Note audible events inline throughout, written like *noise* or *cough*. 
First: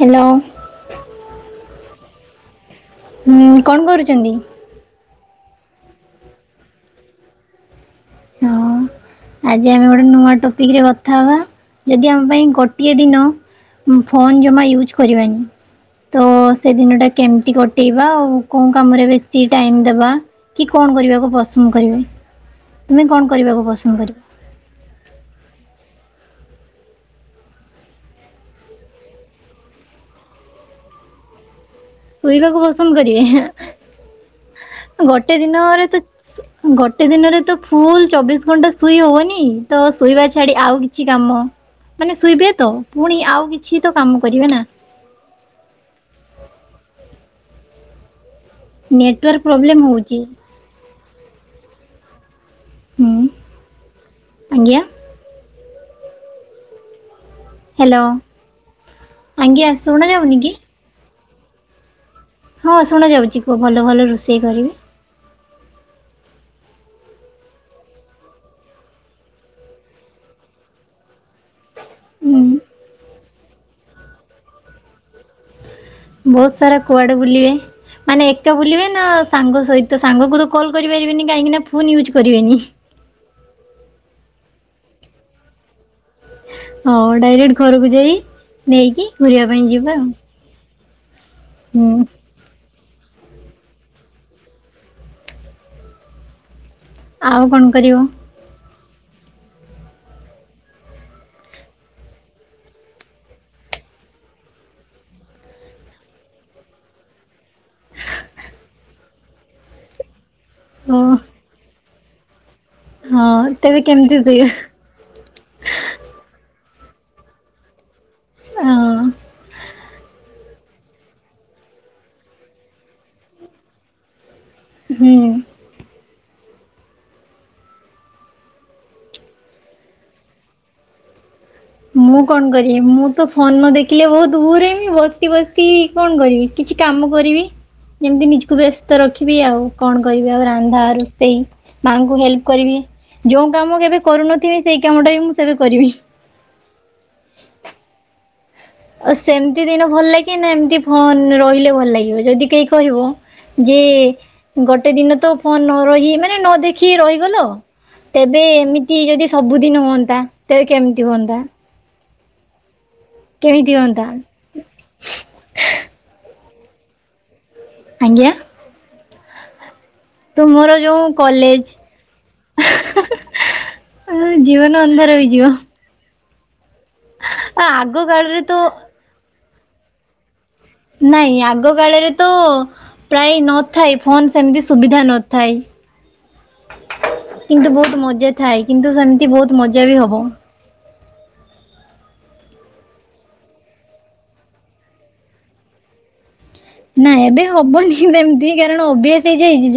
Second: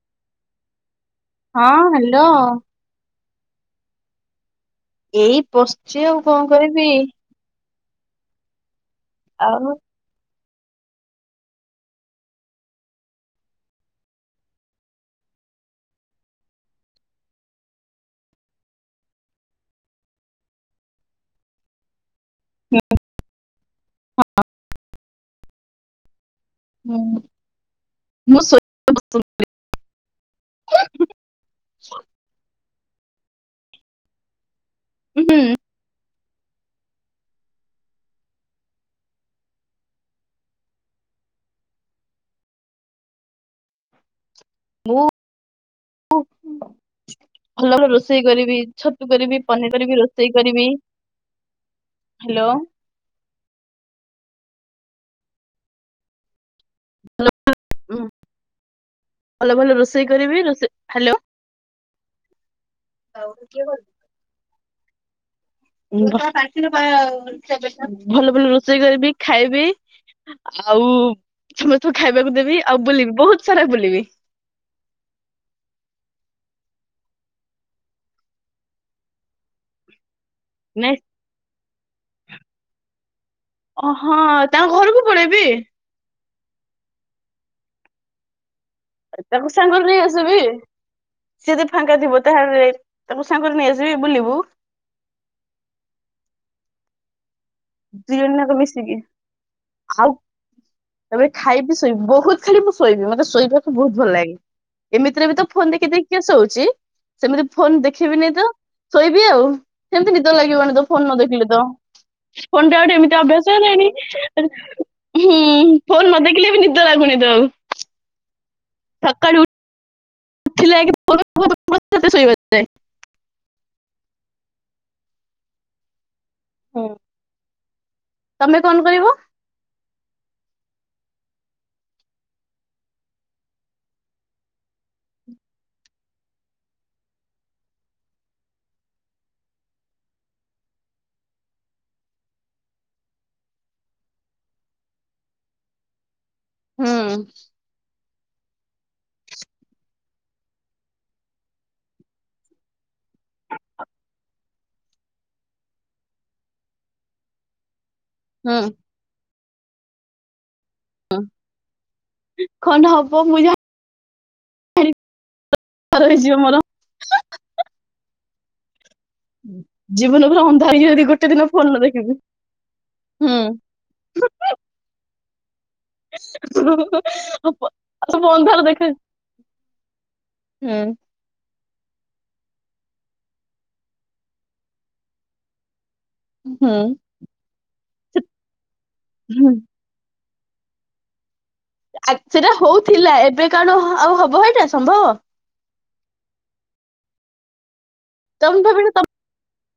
Hello. ହଁ hello. ହୁଁ କଣ କରୁଚନ୍ତି। ଏଇ ପସିଚି ଆଉ କଁ କରିବି। ହଁ ଆଉ ଆଜି ଆମେ ଗୋ ଟେ ନୂଆ ଟପିକରେ କଥା ହବା ଯଦି ଆମ ପାଇଁ ଗୋଟିଏ ଦିନ ଉଁ ଫୋନ୍ ଜମା ୟୁଜ୍ କରିବାନି। ତ ସେଦିନଟା କେମିତି କଟେଇବା ଆଉ କୋଉ କାମରେ ବେଶୀ ଟାଇମ ଦେବା। କି କଣ କରିବାକୁ ପସନ୍ଦ କରିବେ। ତୁମେ କଣ କରିବାକୁ ପସନ୍ଦ କରିବ। *unintelligible* ମୁଁ ମୁଁ ସୋ ଶୋଇବାକୁ ପସନ୍ଦ କରିବେ ଗୋଟେ ହୁଁ ଦିନରେ ତ ଗୋଟେ ଦିନରେ ତ ଫୁଲ ଚବିଶ ଘଣ୍ଟା ଶୁଇ ହବନି ତ ଶୋଇବା ଛାଡି ଆଉ କିଛି କାମ। ମାନେ ଶୁଇବେ ତ ପୁଣି ଆଉ କିଛି ତ କାମ କରିବେ ନା? ମୁଁ *unintelligible* ଭଲ ଭଲ ରୋଷେଇ କରିବି ଛତୁ କରିବି ନେଟୱାର୍କ ପନିରି ପ୍ରୋବ୍ଲେମ୍ କରିବି ହେଉଛି ରୋଷେଇ କରିବି। ହାଲୋ। ହୁଁ ଆଜ୍ଞା। ହ୍ୟାଲୋ *unintelligible* ଭଲ ଆଜ୍ଞା ଭଲ ରୋଷେଇ ଶୁଣାଯାଉନି କରିବି କି ରୋଷେଇ ହାଲୋ। ହଁ ଶୁଣାଯାଉଚି କୁହ ଭଲ ଭଲ ରୋଷେଇ କରିବେ। *unintelligible* ଭଲ ଭଲ ରୋଷେଇ କରିବି ଖାଇବି। ଆଉ ସମସ୍ତଙ୍କୁ ଖାଇବାକୁ ହୁଁ ଦେବି ଆଉ ବୁଲିବି ବୋହୁତ ସାରା ବୁଲିବି। ବୋହୁତ ସାରା କୁଆଡେ ବୁଲିବେ ମାନେ ଏକା ବୁଲିବେ ନା ସାଙ୍ଗ ସହିତ ସାଙ୍ଗକୁ ତ କଲ୍ ନାଇଁ କରିପାରିବେନି କାହିଁକିନା ଫୋନ୍ ୟୁଜ୍ କରିବେନି। ଅଁହଁ ତାଙ୍କ ଘରକୁ ପଳେଇବି। ହଁ ଡାଇରେକ୍ଟ ଘରକୁ ଯାଇ ନେଇକି ଘୁରିବା ତାକୁ ପାଇଁ ସାଙ୍ଗରେ ଯିବା ନେଇ ଆଉ। ଆସିବି ସିଏ ଯଦି ଫାଙ୍କା ହୁଁ ଥିବ ତାହେଲେ ଯାଇ ତାକୁ ସାଙ୍ଗରେ ନେଇଆସିବି ବୁଲିବୁ। ଆଉ କନ୍ ଦୁଇ ଜଣ ଜାକ ମିଶିକି ଆଉ ତାପରେ ଖାଇବି ଶୋଇବି ବୋହୁତ ଖାଲି ମୁଁ ଶୋଇବି ମତେ ଶୋଇବାକୁ ବୋହୁତ ଭଲ ଲାଗେ। ଏମିତିରେ ବି ତ ଫୋନ ଦେଖି ଦେଖି କି ଶୋଉଚି। ସେମିତି ଫୋନ ଦେଖିବିନି ତ ଶୋଇବି ଆଉ ସେମିତି ନିଦ ଲାଗିବନି ତ ଓ ଫୋନ ନ ଦେଖିଲେ ତ। ଫୋନ ଟା ଗୋଟେ ଏମିତିଆ ହଁ ଅଭ୍ୟାସ ତେବେ ହେଇ। କେମିତି ଶୋଇବ *unintelligible* ହୁଁ ଫୋନ୍ ନ ଦେଖିଲେ ବି ନିଦ ଲାଗୁନି ତ ଆଉ। *unintelligible* *unintelligible* *unintelligible* ହୁଁ। ହୁଁ, ତମେ କଣ କରିବ? ମୁଁ କଣ କରିବି। ମୁଁ ତ ଫୋନ ନ ଦେଖିଲେ ବହୁତ ବୋର୍ ହେମି ବସି ବସି କଣ କରିବି। କିଛି କାମ କରିବି। ଯେମିତି ନିଜକୁ ବ୍ୟସ୍ତ ରଖିବି ଆଉ କଣ କରିବି ଆଉ ରାନ୍ଧା ରୋଷେଇ। ମାଆଙ୍କୁ ହେଲ୍ପ କରିବି। ଯୋଉ କାମ କେବେ କରୁନଥିମି ସେଇ କାମ ଟା ବି ମୁଁ ସେବେ କରିମି। ହୁଁ। *inaudible* ସେମିତି ଦିନ ଭଲ ଲାଗେ ନା ଏମିତି ଫୋନ ରେ ରହିଲେ ଭଲ ଲାଗିବ ଯଦି କେହି କହିବ ଯେ ଗୋଟେ ଦିନ ତ ଫୋନ ନ ରହି ମାନେ ନ ଦେଖି ରହିଗଲ। ତେବେ ହୁଁ ଏମିତି ଯଦି ସବୁଦିନ ହୁଅନ୍ତା ତେବେ କେମିତି ହୁଅନ୍ତା? କଣ ହବ ମୁଁ କେମିତି ହୁଅନ୍ତା ଜାଣି *unintelligible* ମୋର। ଆଜ୍ଞା? ହୁଁ। ଜୀବନ ପୁରରେ ଅନ୍ଧାର ତୁମର ହେଇ ଯିବ ଯୋଉ ଯଦି ଗୋଟେ ଦିନ କଲେଜ ଫୋନ ନ ଦେଖିବି ହୁଁ। ଜୀବନ ଅନ୍ଧାର ବି ଯିବ? ହଁ ଆଗ ସବୁ କାଳରେ ତ ଅନ୍ଧାର ହୁଁ। ନାଇଁ ଆଗ କାଳରେ ତ ପ୍ରାୟ ନଥାଇ ଫୋନ ସେମିତି ସୁବିଧା ନଥାଏ। ହୁଁ କିନ୍ତୁ ବହୁତ ମଜା ଥାଏ କିନ୍ତୁ ସେମିତି ହୁଁ ବହୁତ ମଜା ବି ହବ। *unintelligible* ସେଟା ହଉଥିଲା। ଏବେ କଣ ଆଉ ହବ ଏଇଟା ସମ୍ଭବ? ନା ଏବେ ହବନି ସେମିତି ତମେ କାରଣ ଭାବିଲ ଅଭ୍ୟାସ ହେଇଯାଇଛି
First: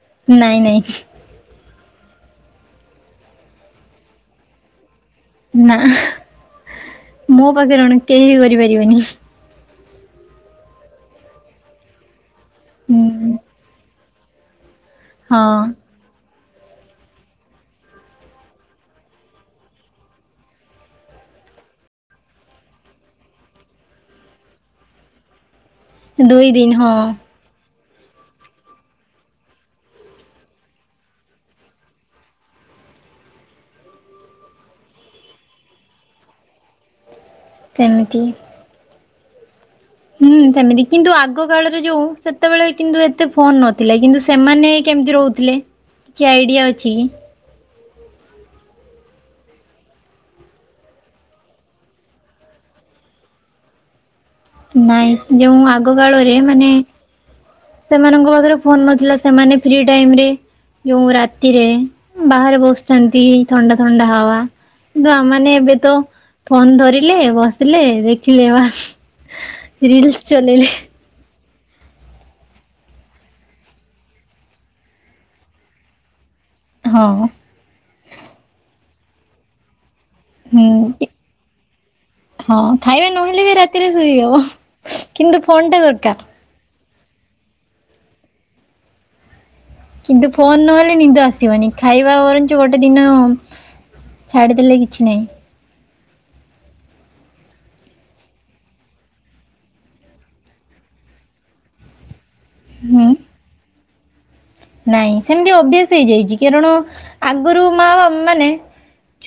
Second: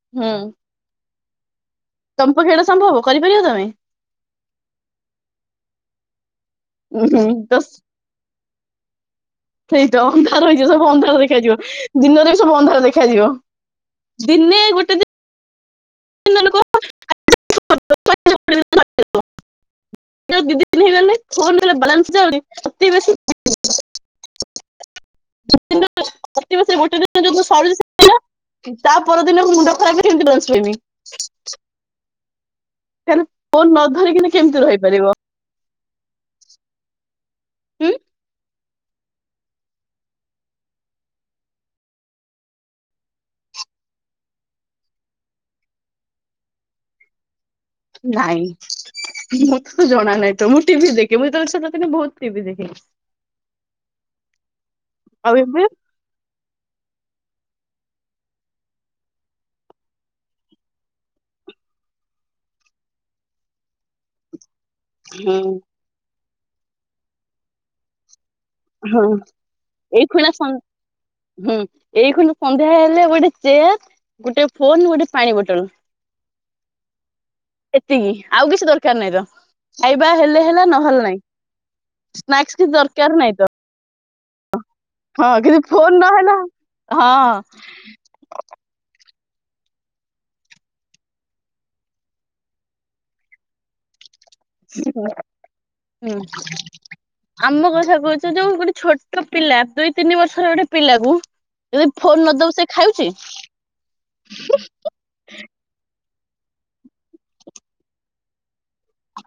ତମ ହୁଁ ନାଇଁ ନାଇଁ। ତମ ପକ୍ଷେ ଏଇଟା ସମ୍ଭବ କରିପାରିବ ତମେ? ନା ଉହୁଁ ମୋ ତ ସ- ପାଖରେ କଣ କେହି ବି କରିପାରିବେନି। ସେଇ ତ ଅନ୍ଧାର ହେଇଯିବ ସବୁ ଅନ୍ଧାର ଦେଖାଯିବ ଦିନରେ ବି ସବୁ ଅନ୍ଧାର ଦେଖାଯିବ। ହୁଁ ଦିନେ ଗୋଟେ ଦିନ ହଁ। ଲୋକ *inaudible* ଦି ଦିନ ହେଇଗଲେ ଫୋନ ହେଲେ ବାଲାନ୍ସ ଯାଉନି ଅତି ବେଶୀରେ *unintelligible* ଦୁଇ ଅତି ବେଶୀରେ ହଁ ଗୋଟେ ଦିନ ଯୋଉ ଦିନ ସରୁଛି ସେ *unintelligible* ତା ପରଦିନ ମୁଣ୍ଡ ଖରାପ କେମିତି। *unintelligible* *inaudible* ତାହେଲେ ଫୋନ୍ ନ ଧରିକିନା କେମିତି ରହିପାରିବ। ହୁଁ କେମିତି? ହୁଁ ସେମିତି କିନ୍ତୁ ଆଗ କାଳରେ ଯୋଉ ସେତେବେଳେ କିନ୍ତୁ ଏତେ ଫୋନ ନଥିଲା କିନ୍ତୁ ସେମାନେ କେମିତି ରହୁ ଥିଲେ? କିଛି ଆଇଡ଼ିଆ ଅଛି କି? ନାଇଁ ମତେ ତ ଜଣା ନହିଁ ତ ମୁଁ ଟିଭି ଦେଖେ ମୁଁ ଯେତେବେଳେ ଛୋଟ ଥିଲି ବହୁତ ଟିଭି ଦେଖେ। ଆଉ ନାଇଁ ଯୋଉ ଏବେ ଆଗ କାଳରେ ମାନେ ସେମାନଙ୍କ ପାଖରେ ଫୋନ ନଥିଲା ସେମାନେ ଫ୍ରି ଟାଇମ ରେ ଯୋଉ ରାତିରେ ବାହାରେ ବସଛନ୍ତି। ଥଣ୍ଡା ଥଣ୍ଡା ହାଵା କିନ୍ତୁ ହଁ ଆମେମାନେ ଏବେ ତ ଫୋନ ଧରିଲେ, ବସିଲେ ଦେଖିଲେ ବା ହଁ ଏଇ ରିଲସ ଖୁଲା ହୁଁ ଚଲେଇଲେ ଏଇ ଖୁନା ସନ୍ଧ୍ୟା ହେଲେ ଗୋଟେ ଚେୟାର, ଗୋଟେ ଫୋନ, ଗୋଟେ ପାଣି ବୋଟଲ। ହଁ। ଏତିକି ଆଉ କିଛି ଦରକାର ନାହିଁ ତ। ଖାଇବା ହେଲେ ହେଲା ହୁଁ ନହେଲେ ନାଇଁ ହଁ ସ୍ନାକ୍ସ କିଛି ଖାଇବା ଦରକାର ନହିଁ ତ। *unintelligible* ହଁ କିନ୍ତୁ କିଛି ଟା ଫୋନ ଦରକାର ନହେଲେ ହଁ। କିନ୍ତୁ ଫୋନ ନହେଲେ ନିଦ ଆସିବନି ଖାଇବା ବରଞ୍ଚ୍ ଗୋଟେ ଦିନ ଛାଡ଼ିଦେଲେ କିଛି ନାହିଁ ହୁଁ। ଆମ କଥା କଉଚ ଯୋଉ ଗୋଟେ ଛୋଟ ପିଲା ଦୁଇ ତିନି ବର୍ଷର ଗୋଟେ ପିଲାକୁ ଯଦି ଫୋନ୍ ନଦବୁ ସେ ଖାଉଚି? ହୁଁ ନାଇଁ ସେମିତି ଅଭ୍ୟାସ ହେଇଯାଇଚି କାରଣ ଆଗୁରୁ ମା ବା ମାନେ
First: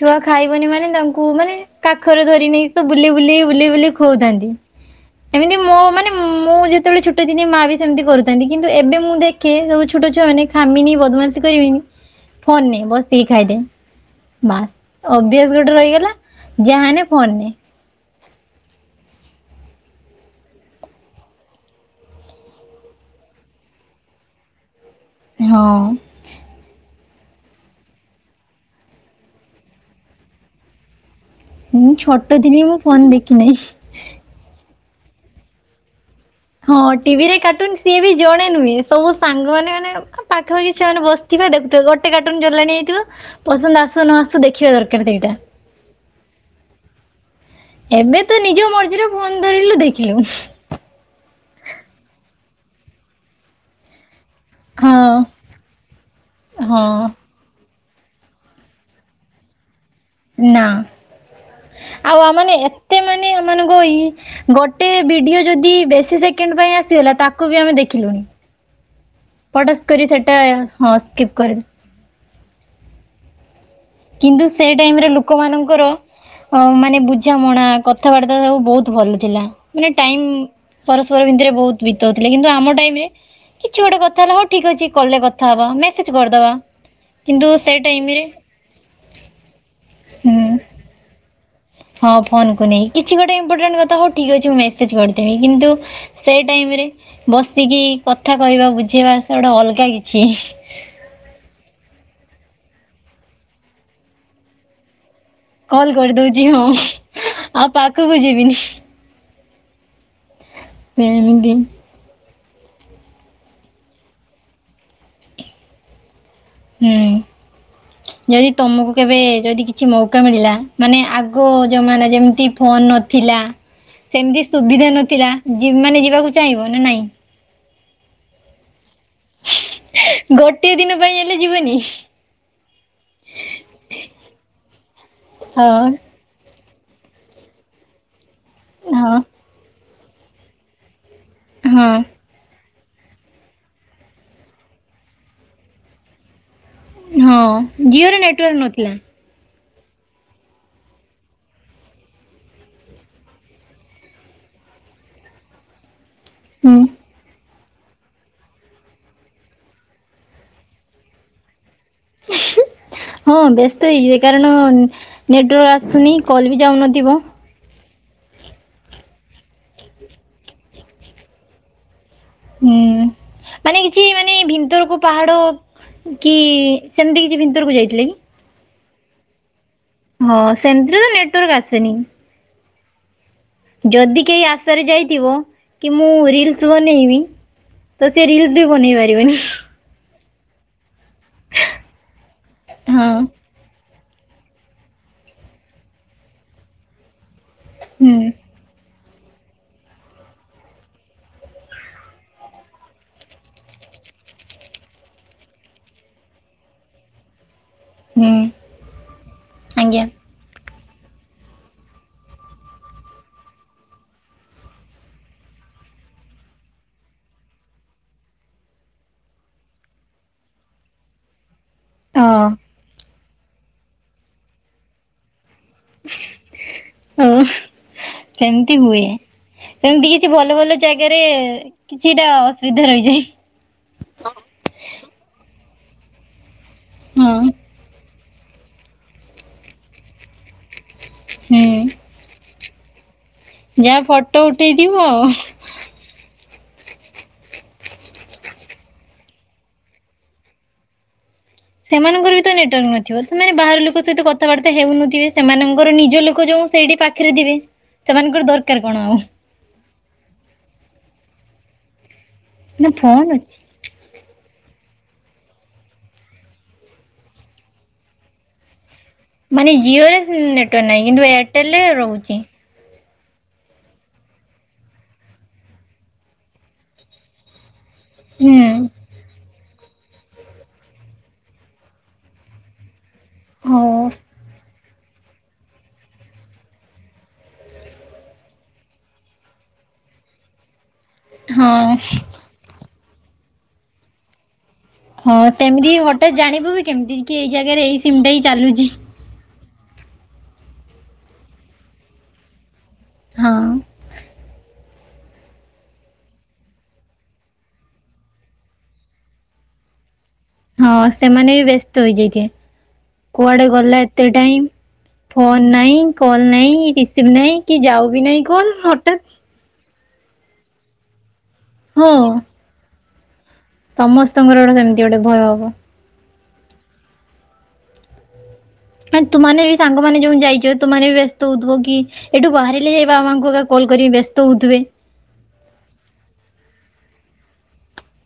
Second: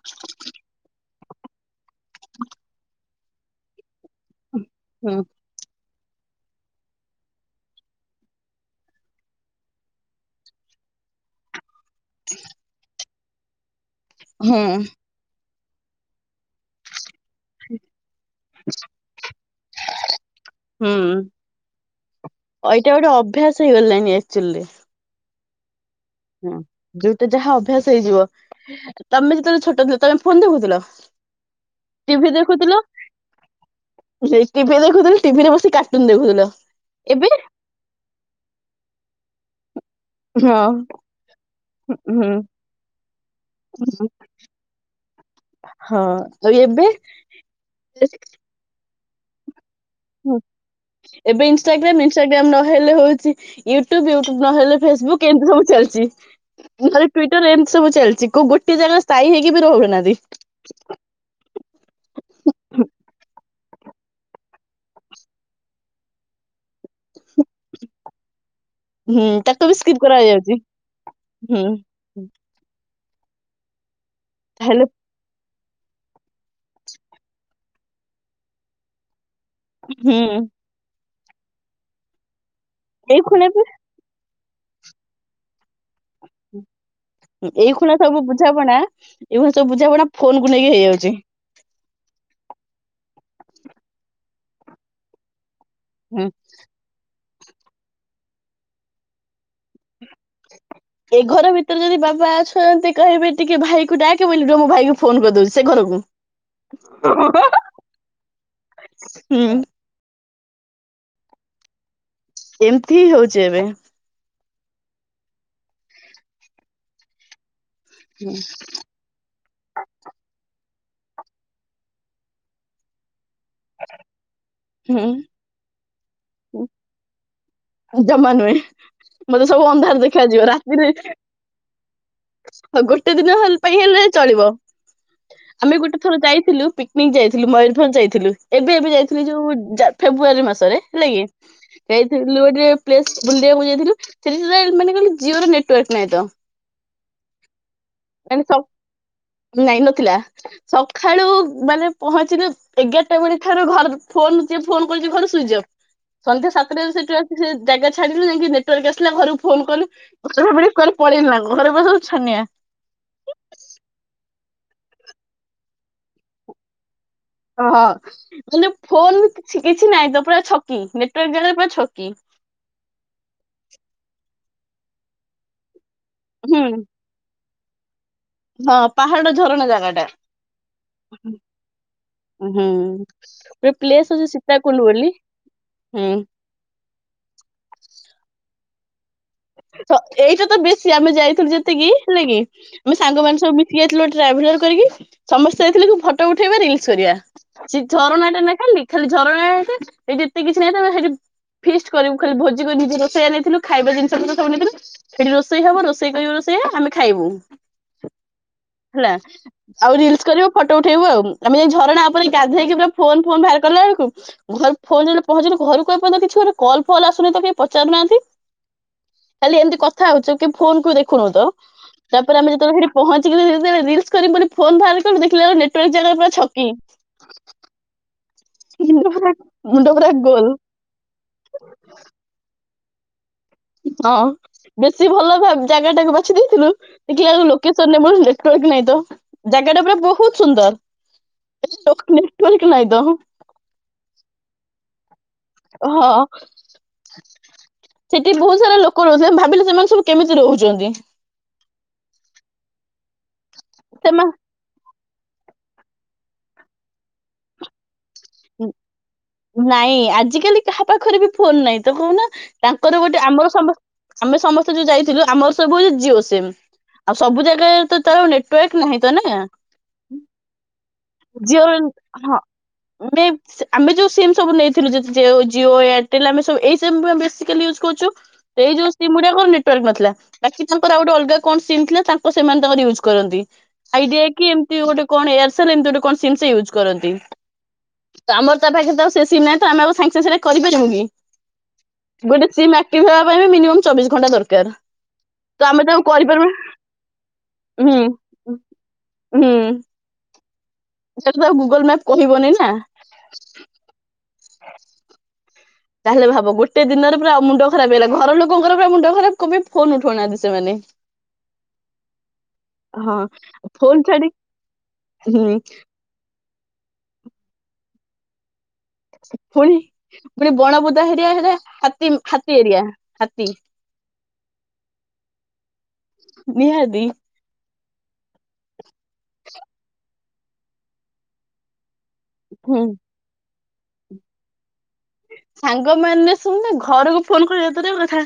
ଛୁଆ ଖାଇବନି ମାନେ ତା କୁ ମାନେ କାଖରେ ଧରି ନେଇି ତ ବୁଲେଇ ବୁଲେଇ ବୁଲେଇ ବୁଲେଇ ଖୁଆଉଥାନ୍ତି। ହୁଁ। ଏମିତି ମୋ ମାନେ ମୁଁ ଯେତବେଳେ ଛୋଟ ଥିନି ମାଆ ବି ସେମିତି କରୁଥାନ୍ତି କିନ୍ତୁ ଏବେ ମୁଁ ଦେଖେ ସବୁ ଛୋ ଛୋଟ ଛୁଆ ମାନେ ଖାମିନି ବଦମାସ କରିବେନି ଫୋନ ନେ ବସିକି ଖାଇଦେ। ହୁଁ ବାସ୍ ଅଭ୍ୟାସ ଗୋଟେ ରହିଗଲା ଯାହାନେ ଫୋନ୍ ନେ। *inaudible* ହୁଁ ଅଇଟା ଗୋଟେ ଅଭ୍ୟାସ ହେଇଗଲାଣିି ଆକଚୁଲିରେ। ହଁ। ହଁ ଯୋଉଟା ଯାହା ଅଭ୍ୟାସ ହେଇଯିବ। ତମେ ଯେତବେଳେ ଛୋଟ ଥିଲ ତମେ ଫୋନ୍ ଦେଖୁଥୁଲ? ମୁଁ ଛୋଟ ଥିନି ମୁଁ ଫୋନ ଦେଖିନେହିଁ। ସେଇ ଟିଭିରେ ଦେଖୁଥିଲି ଟିଭିରେ ବସି କାଟୁନ ଦେଖୁଥୁଲ। ହଁ ଟିଭି ରେ କାଟୁନ ସିଏ ବି ଜଣେ ନୁହେଁ ସବୁ ସାଙ୍ଗ ମାନ ମାନେ ହଁ ପାଖାପାଖି ଛୁଆ ମାନେ ବସିଥିବେ ଦେଖୁଥିବେ ଗୋଟେ ହଁ କାଟୁନ ଚଲାଣି ହେଇଥିବ ପସନ୍ଦ ଆସୁ ନ ଆସୁ ଦେଖିବା ଦରକାର ସେଇଟା। ହଁ ଆଉ ଏବେ ଏବେ ତ ନିଜ ମର୍ଜିର ଫୋନ୍ ଧରିଲୁ ଦେଖିଲୁ। ଏବେ ଇନଷ୍ଟାଗ୍ରାମ ଇନଷ୍ଟାଗ୍ରାମ ନହେଲେ ହଉଚି ୟୁଟ୍ୟୁବ ୟୁଟ୍ୟୁବ ନହେଲେ ହଁ ଫେସବୁକ୍ ଏମିତି ସବୁ ଚାଲିଚି ହଁ ନହେଲେ ଟୁଇ ଟର ଏମିତି ସବୁ ଚାଲିଚି କୋଉ ଗୋଟିଏ ଜାଗାରେ ସ୍ଥାଇ ହେଇକି ବି ରହୁନାହାନ୍ତି। ନା ଆଉ ଆମେ ମାନେ ଏତେ ମାନେ ଏମାନଙ୍କୁ ଇ ଗୋଟେ ଭିଡିଓ ଯଦି ବେଶୀ ସେକେଣ୍ଡ ପାଇଁ ଆସିଗଲା ତାକୁ ବି ଆମେ ଦେଖିଲୁଣି। ହୁଁ ତାକୁ ବି ଫଟାସ୍ ସ୍କିପ୍ କରି ସେଟା କରାଯାଉଛି ହଁ ସ୍କିପ୍ କରି ହୁଁ କିନ୍ତୁ ସେଇ ତାହେଲେ ଟାଇମରେ ଲୁ ଲୋକମାନଙ୍କର ଅ ମାନେ ବୁଝାମଣା କଥାବାର୍ତ୍ତା ସବୁ ବହୁତ ଭଲ ଥିଲା। ମାନେ ହୁଁ ଟାଇମ ପରସ୍ପର ଭିତରେ ବହୁତୁ ବିତଉଥିଲେ କିନ୍ତୁ ଆମ ଟାଇମରେ ଏଇ ଖୁଣା ବି କିଛି ଗୋଟେ କଥା ହେଲା ଠିକ୍ ଅଛି କଲ ରେ କଥା ହବା ମେସେଜ କରିଦବା କିନ୍ତୁ ସେଇ ଟାଇମରେ ବୁଝାବଣା ଏଇଭଳି ସବୁ ବୁଝାବଣା ହୁଁ ଫୋନ କୁ ନେଇକି ହେଇଯାଉଚି। ହଁ ଫୋନ୍ କୁ ନେଇ କିଛି ଗୋଟେ ଇମ୍ପୋର୍ଟାଣ୍ଟ କଥା ହଉ ଠିକ୍ ଅଛି ମୁଁ ମେସେଜ୍ କରିଦେବି କିନ୍ତୁ ହୁଁ ସେଇ ଟାଇମ୍ ରେ ବସିକି କଥା କହିବା ବୁଝେଇବା ସେ ଗୋଟେ ଅଲଗା କିଛି। ଏ ଘର ଭିତରେ ଯଦି ବାବା ଶୁଅନ୍ତି କହିବେ ଟିକେ ଭାଇ କୁ ଡାକେ ବୋଲି ରୁଅ ମୁଁ ଭାଇ କୁ ଫୋନ କରିଦଉ କଲ କରିଦଉଚି ହଁ ଆଉ ପାଖୁକୁ ଯିବିନି। ହୁଁ। ସେମିତି। ଏମିତି ହିଁ ହଉଚି ଏବେ। ହୁଁ ଯଦି ତମୁକୁ କେବେ ଯଦି କିଛି ମୌକା ମିଳିଲା ମାନେ ଆଗ ଜମାନା ଯେମିତି ଫୋନ ନଥିଲା। ସେମିତି ସୁବିଧା ହୁଁ ନଥିଲା ଜିମ୍ ମାନେ ଯିବାକୁ ଚାହିଁବ ନା ନାଇଁ? ଜମା ନୁହେଁ ମତେ ସବୁ ଅନ୍ଧାର ଦେଖାଯିବ ଗୋଟିଏ ରାତିରେ ଦିନ ପାଇଁ ହେଲେ ଯିବନି ହଉ ଗୋଟେ ଦିନ ହେଲେ ପାଇଁ ହେଲେ ଚଳିବ। ହଁ ଆମେ ଗୋଟେ ଥର ଯାଇଥିଲୁ ପି କନିକ୍ ଯାଇଥିଲୁ ମୟୂରଭଞ୍ଜ ଯାଇଥିଲୁ ଏବେ ଏବେ ହଁ ଯାଇଥିଲି ଯୋଉ ଜା ଫେବୃଆରୀ ମାସରେ ହେଲା କି। ହଁ ସେଇଥି ବୁଲିବାକୁ ଟିକେ ପ୍ଲେସ୍ ବୁଲିବାକୁ ଯାଇଥିଲୁ *unintelligible* ମାନେ କଇଲୁ ଜିଓ ର ନେଟୱାର୍କ ନାଇଁ ତ। ହଁ ଜିଓର ନେଟୱାର୍କ ନଥିଲା। ନାଇନ ନଥିଲା। ସକାଳୁ ମାନେ ପହଞ୍ଚିଲେ ଏଗାରଟା ବେଳେ ଠାରୁ ଘର ଫୋନ୍ ଯିଏ ଫୋନ୍ କରୁଛି ଘରେ ସୁଇଚ୍ଅଫ ସନ୍ଧ୍ୟା ହୁଁ ସାତଟା *unintelligible* ଛାଡିଲୁ ଯାଇକି ନେଟାର୍କ ଆସିଲା ଘରକୁ ଫୋନ୍ କଲୁ। ଘରେ ଭାବିଲେ କୁଆଡ଼େ ପଳେଇଲା। ଘରେ ପୁରା ଛାନିଆ। ହଁ ବ୍ୟସ୍ତ ହେଇଯିବେ କାରଣ ନେଟୱାର୍କ ଆସୁଥୁନି କଲ୍ ବି ଯାଉନଥିବ। ଓହୋ ମାନେ ଫୋନ୍ କିଛି ନାହିଁ ତ ପୁରା ଛକି ନେଟୱାର୍କ ଜାଗାରେ ପୁରା ଛକି। ହୁଁ ମାନେ କିଛି ମାନେ ଭିତରକୁ ପାହାଡ କି ହୁଁ ସେମିତି କିଛି ଭତରକୁ ଯାଇଥିଲେ କି? ହଁ ପାହାଡ ଝରଣା ଜାଗା ଟା। ହଁ ସେମିତିରେ ତ ନେଟୱାର୍କ ଆସେନି। ହୁଁ। ଗୋଟେ ପ୍ଲେସ ଯଦି ଅଛି କେହି ସୀତାକୁଣ୍ଡ ଆଶାରେ ବୋଲି ଯାଇଥିବ କି ମୁଁ ହୁଁ। ରିଲ୍ ତୁ ବନେଇବି ତ ସେ ରିଲ୍ସ ବି ବନେଇ ପାରିବନି। ଏଇଟା ତ ବେଶୀ ଆମେ ଯାଇଥିଲୁ ଯେତିକି ହେଲା କିି ଆମେ ହଁ ସାଙ୍ଗମାନେ ସବୁ। ଇଏଥିଲୁ ଟ୍ରାଭେଲର କରିକି ସମସ୍ତେ ଯାଇଥିଲେ ଫଟୋ ଉଠେଇବା ରିଲ୍ସ କରିବା। ସେ ହୁଁ ଝରଣା ଟା ନେ ଖାଲି ଖାଲି ଝରଣା ସେଇଠି ଏତେ କିଛି ନାଇଁଥା ସେଇଠି ଫିଷ୍ଟ କରିବୁ ଖାଲି ଭୋଜି କରି ନିଜ ରଷେଇଆ ନେଇଥିଲୁ ଖାଇବା ଜିନି ସେଠି ତ ସବୁ ନେଇଥିଲେ ଏଠି ରୋଷେଇ ହବ ରୋଷେଇ କରିବ ରୋଷେଇ ଆମେ ଖାଇବୁ। ହୁଁ। ହେଲା ଆଉ ଆଜ୍ଞା। ରିଲସ୍ କର। ଫଟୋ ଉଠେଇବୁ ଆଉ ଆମେ ଯେମିତି ଝରଣା ଉପରେ ଗାଧେଇକି ଫୋନ୍ ଫୋନ୍ ବାହାର କଲା ବେଳକୁ ଘରେ ଫୋନ୍ ପହଞ୍ଚିଲି ଘରକୁ ଏପର୍ଯ୍ୟନ୍ତ ଗୋଟ କଲ୍ ଫଲ୍ ଆସୁନି ତ କେହି ପଚାରୁନାହାନ୍ତି। ଖାଲି ଏମିତି କଥା ହଉଛୁ କି ଫୋନ୍ କୁ ଦେଖୁନୁ ତ? ତାପ ହଁ ଆମେ ଯେତେବେଳେ ସେଠି ପହଞ୍ଚିକି ରିଲସ୍ କରି ଫୋନ୍ ବାହାର କଲୁ ଦେଖିଲା ବେଳକୁ ନେଟୱାର୍କ ଜାଗା ପୁରା ଛକି। ହଁ ସେମିତି ହୁଏ। ମୁଣ୍ଡ ପୁରା ମୁଣ୍ଡ ପୁରା ସେମିତି କିଛି ଗୋଲ ଭଲ ଭଲ ଜାଗାରେ କିଛିଟା ଅସୁବିଧା ରହିଯାଏ। ହଁ ବେଶୀ ଭଲ ଭ ଜାଗା ଟାକୁ ବାଛି ଦେଇଥିଲୁ ଦେଖିଲା ବେଳକୁ ହଁ। ଲୋକ ସରିନାଇଁ ମୋର ନେଟୱାର୍କ ନାହିଁ ତ ଜାଗା ଟା ପୁରା ବହୁତ ହୁଁ ସୁନ୍ଦର। ପୁଲ୍କ ନାହିଁଦ। ଯାହା ଫଟୋ ଉଠେଇଥିବ ଆଉ। ଓହୋ। ସେଠି ବହୁତ ସାରା ଲୋକ ରହୁଛନ୍ତି। ଭାବିଲେ ସେମାନେ ସବୁ କେମିତି ରହୁଛନ୍ତି। ସେମାନଙ୍କର ବିତ ନେଟୱାର୍କ ନଥିବ ସେମାନେ ବାହାର ଲୋକ ସହିତ ସେମାନେ କଥାବାର୍ତ୍ତା ହେଉନଥିବେ ସେମାନଙ୍କର ନିଜ ଲୋକ ଯୋଉ ସେଇଠି ପାଖରେ ଥିବେ ସେମାନଙ୍କର ଦରକାର କଣ ଆଉ। ନାଇଁ ଆଜିକାଲି କାହା ପାଖରେ ବି ଫୋନ ନାହିଁ ତ କହୁନା ନା ତାଙ୍କର ଗୋଟେ ଫୋନ ଆମର ଅଛି। ସମସ୍ତ ଆମେ ସମସ୍ତେ ଯୋଉ ଯାଇଥିଲୁ ଆମର ସବୁ ହଉଛି ଜିଓ ସିମ୍ ଆଉ ସବୁ ଜାଗାରେ ତା ନେ ଟୁଏକ ନାହିଁ ତ ନାଁ ମାନେ ଜିଓରେ ନେଟୱାର୍କ ନାହିଁ କିନ୍ତୁ ଜିଓ ର ଏୟାରଟେଲରେ ରହୁଛି। ହଁ। ଆମେ ଯୋଉ ସିମ୍ ସବୁ ନେଇଥିଲୁ ଜିଓ ଏୟାରଟେଲ ଆମେ ସବୁ ଏଇ ସିମ୍ ବେଶୀ କାଲି ୟଜ୍‌ କରୁଛୁ। ଏଇ ହୁଁ ଯୋଉ ସିମ୍ ଗୁଡାର ନେଟୱାର୍କ ନଥିଲା ବାକି ତାଙ୍କର ଆ ଗୋଟେ ଅଲଗା କଣ ସିମ୍ ଥିଲା। ତାଙ୍କ ସେମାନେ ତାଙ୍କର ୟୁଜ୍‌ କରନ୍ତି ହଉ ଆଇଡିଆ କି ଏମିତି ଗୋଟେ କଣ ଏୟାରସଲ ଗୋଟେ କଣ ସିମ୍ ୟୁଜ୍‌ କରନ୍ତି। *unintelligible* ହଁ। ଗୋଟେ ଚିମ୍ ଆକ୍ଟିଭ ହେବା ପାଇଁ ମିନିଟ ଚବିଶ ଘଣ୍ଟା ଦରକାର। ହଁ ତ ଆମେ ତେମିତି ତାକୁ ହଠାତ୍ କରିପାରିବୁ ଜାଣିବୁ ବି କେମିତି କି ଏଇ ଜାଗାରେ ହୁଁ। ଏଇ ସିମ୍ ଟା ହିଁ ଚାଲୁଚି। ହୁଁ। ସେଇଟା ତ ଆଉ ଗୁଗଲ୍ ମ୍ୟାପ୍ କହିବନି ନା। ହଁ। ତାହେଲେ ଭାବ ଗୋଟେ ଦିନରେ ପୁରା ମୁଣ୍ଡ ଖରାପ ହେଇଗଲା। ଘର ଲୋକଙ୍କର ପୁରା ମୁଣ୍ଡ ଖରାପ କମି ଫୋନ ଉଠଉନାହାନ୍ତି। ସେମାନେ। ହଁ ସେମାନେ ବି ବ୍ୟସ୍ତ ହୋଇଯାଇଥିବେ ହଁ କୁଆଡେ ଗଲା ଫୋନ ଛାଡି ଏତେ ଟାଇମ୍। ହୁଁ ଫୋନ୍ ନାଇଁ କଲ୍ ନାଇଁ ରିସିଭ ନାହିଁ କି ଯାଉ ବି ନାହିଁ କଲ୍ ହଠତ୍। ପୁଣି ପୁଣି ବଣବୁଦ ଏରିଆ ହେଲା ହାତୀ ହଁ ହାତୀ ଏରିଆ ହାତୀ ସମସ୍ତଙ୍କର ଗୋଟେ ସେମିତି ଗୋଟେ ଭୟ ହବ। ନିହାତି ତୁମେ ବି ସାଙ୍ଗମାନେ ଯୋଉ ଯାଇଛ ତୁମେ ବି ବ୍ୟସ୍ତ ହଉଥିବ କି ଏଠୁ ହୁଁ। ବାହାରିଲେ *unintelligible* କଲ୍ କରିକି ବ୍ୟସ୍ତ ହେଉଥିବେ। ସାଙ୍ଗମାନେ ଶୁଣେ ଘରକୁ ଫୋନ କରିଵେ ତରେ କଥା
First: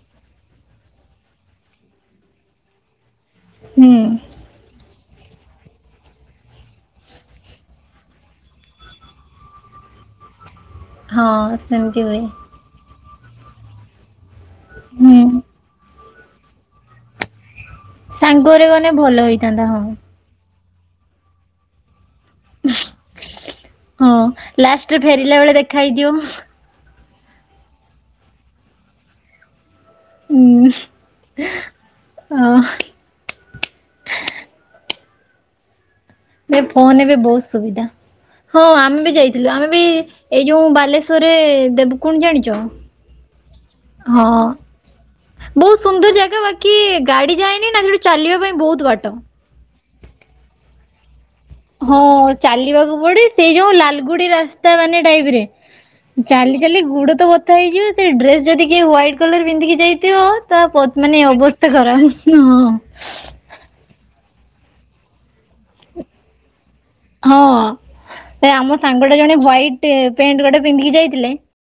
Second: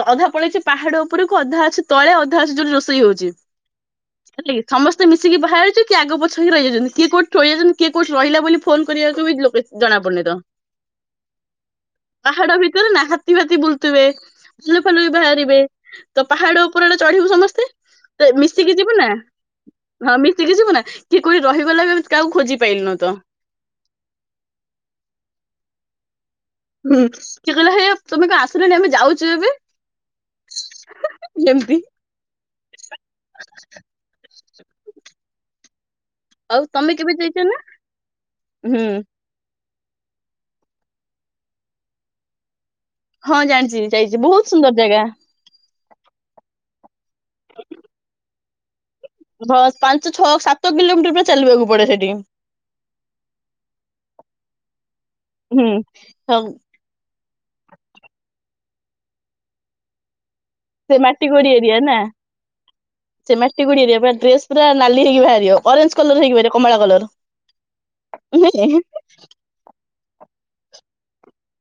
ଯଧା ପଳେଇଛି। ପାହାଡ ଉପରକୁ ଅଧା ଅଛି ତଳେ ଅଧା ଅଛି ଯୋଉି ରୋଷେଇ ହଉଛି। ହୁଁ ହେ କି ସମସ୍ତେ ମିଶିକି ବାହାର ଯାଉ କି ଆଗ ପଛକ ରହିଯାଉଛନ୍ତି କିଏ କୋଉଠିଳି ଯାଉଛନ୍ତି କିଏ କୋଉଠି ରିଲ ବୋଲି ଫୋନ କରିବାକୁ ଲକେ ଜଣାପୁଣି ତ। ହଁ ସେମିତି ହୁଏ ପାହାଡ ଭିତରେ ନା ହାତୀ ଫାତି ବୁଲଥିବେ ଭାଲୁ ଫାଲୁ ହୁଁ ବାହାରିବେ। ତ ପାହାଡ ଉପରେ ଚଢିବୁ ସମସ୍ତେ ତ ସାଙ୍ଗରେ ମିଶିକି ଗଲେ ଯିବୁ ନା। ଭଲ ହେଇଥାନ୍ତା ହଁ ଟିକି ଯିବ ନା କିଏ କୋଠି ରହିଗଲା ବି କାହା ଖୋଜି ପାଇଲୁନ ତ। ହଁ ଲାଷ୍ଟରେ ଫେରିଲା ବେଳେ ଦେଖା ହେଇ ଯିବ। ହୁଁ କିଏ କହିଲେ ହେଇ ତମେ କ ଆସିଲନି ଆମେ ଯାଉଛୁ ଏବେ। ହୁଁ କେମିତି? ଅ। ହ। ଆଉ ତମେ ଫୋନରେ କେବେ ବି ବହୁତ ଯାଇଛ ନା ସୁବିଧା ହଁ ହୁଁ ଆମେ ବି ଯାଇ। ଆମେ ବି ଏଇ ଯୋଉ ବାଲେଶ୍ଵରରେ ଦେବୁ କୁଣ୍ଡ ଜାଣିଛ? ହଁ ଜାଣିଛି ଯାଇଛି ହଁ। ବହୁତ ସୁନ୍ଦର ଜାଗା। ବହୁତ ସୁନ୍ଦର ଜାଗା ବାକି ଗାଡି ଯାଏନି ନା ସେଠୁ ଚାଲିବା ପାଇଁ ବହୁତ ବାଟ। ବସ୍ ପାଞ୍ଚ ଛଅ ସାତ କିଲୋମିଟର ପୁରା ଚାଲିବାକୁ ପଡେ ହଁ ସେଠି ଚାଲିବାକୁ ପଡେ ସେଇ ଯୋଉ ଲାଲଗୁଡି ରାସ୍ତା ମାନେ ଟାଇପ ରେ। ହୁଁ ହଁ ଚାଲି ଚାଲି ଗୁଡ ତ ବଥା ହେଇଯିବ ସେ ଡ୍ରେସ ଯଦି କିଏ ହ୍ୱାଇଟ କଲର ପିନ୍ଧିକି ଯାଇଥିବ। ତା ସେ ମାନେ ମାଟି ଗୋଡି ଅବସ୍ଥା ଖରାପଁ। ଡିଡେ ପୁରା ନାଲି ହେଇକିବାରିବ ଅରେଞ୍ଜ କଲର ହେଇକି କମଳା କଲର। ହଁ ଆମ ସାଙ୍ଗଟେ ଜଣେ ୱାଇଟ୍ ପ୍ୟାଣ୍ଟ ଗୋଟେ ପିନ୍ଧିକି ଯାଇଥିଲେ।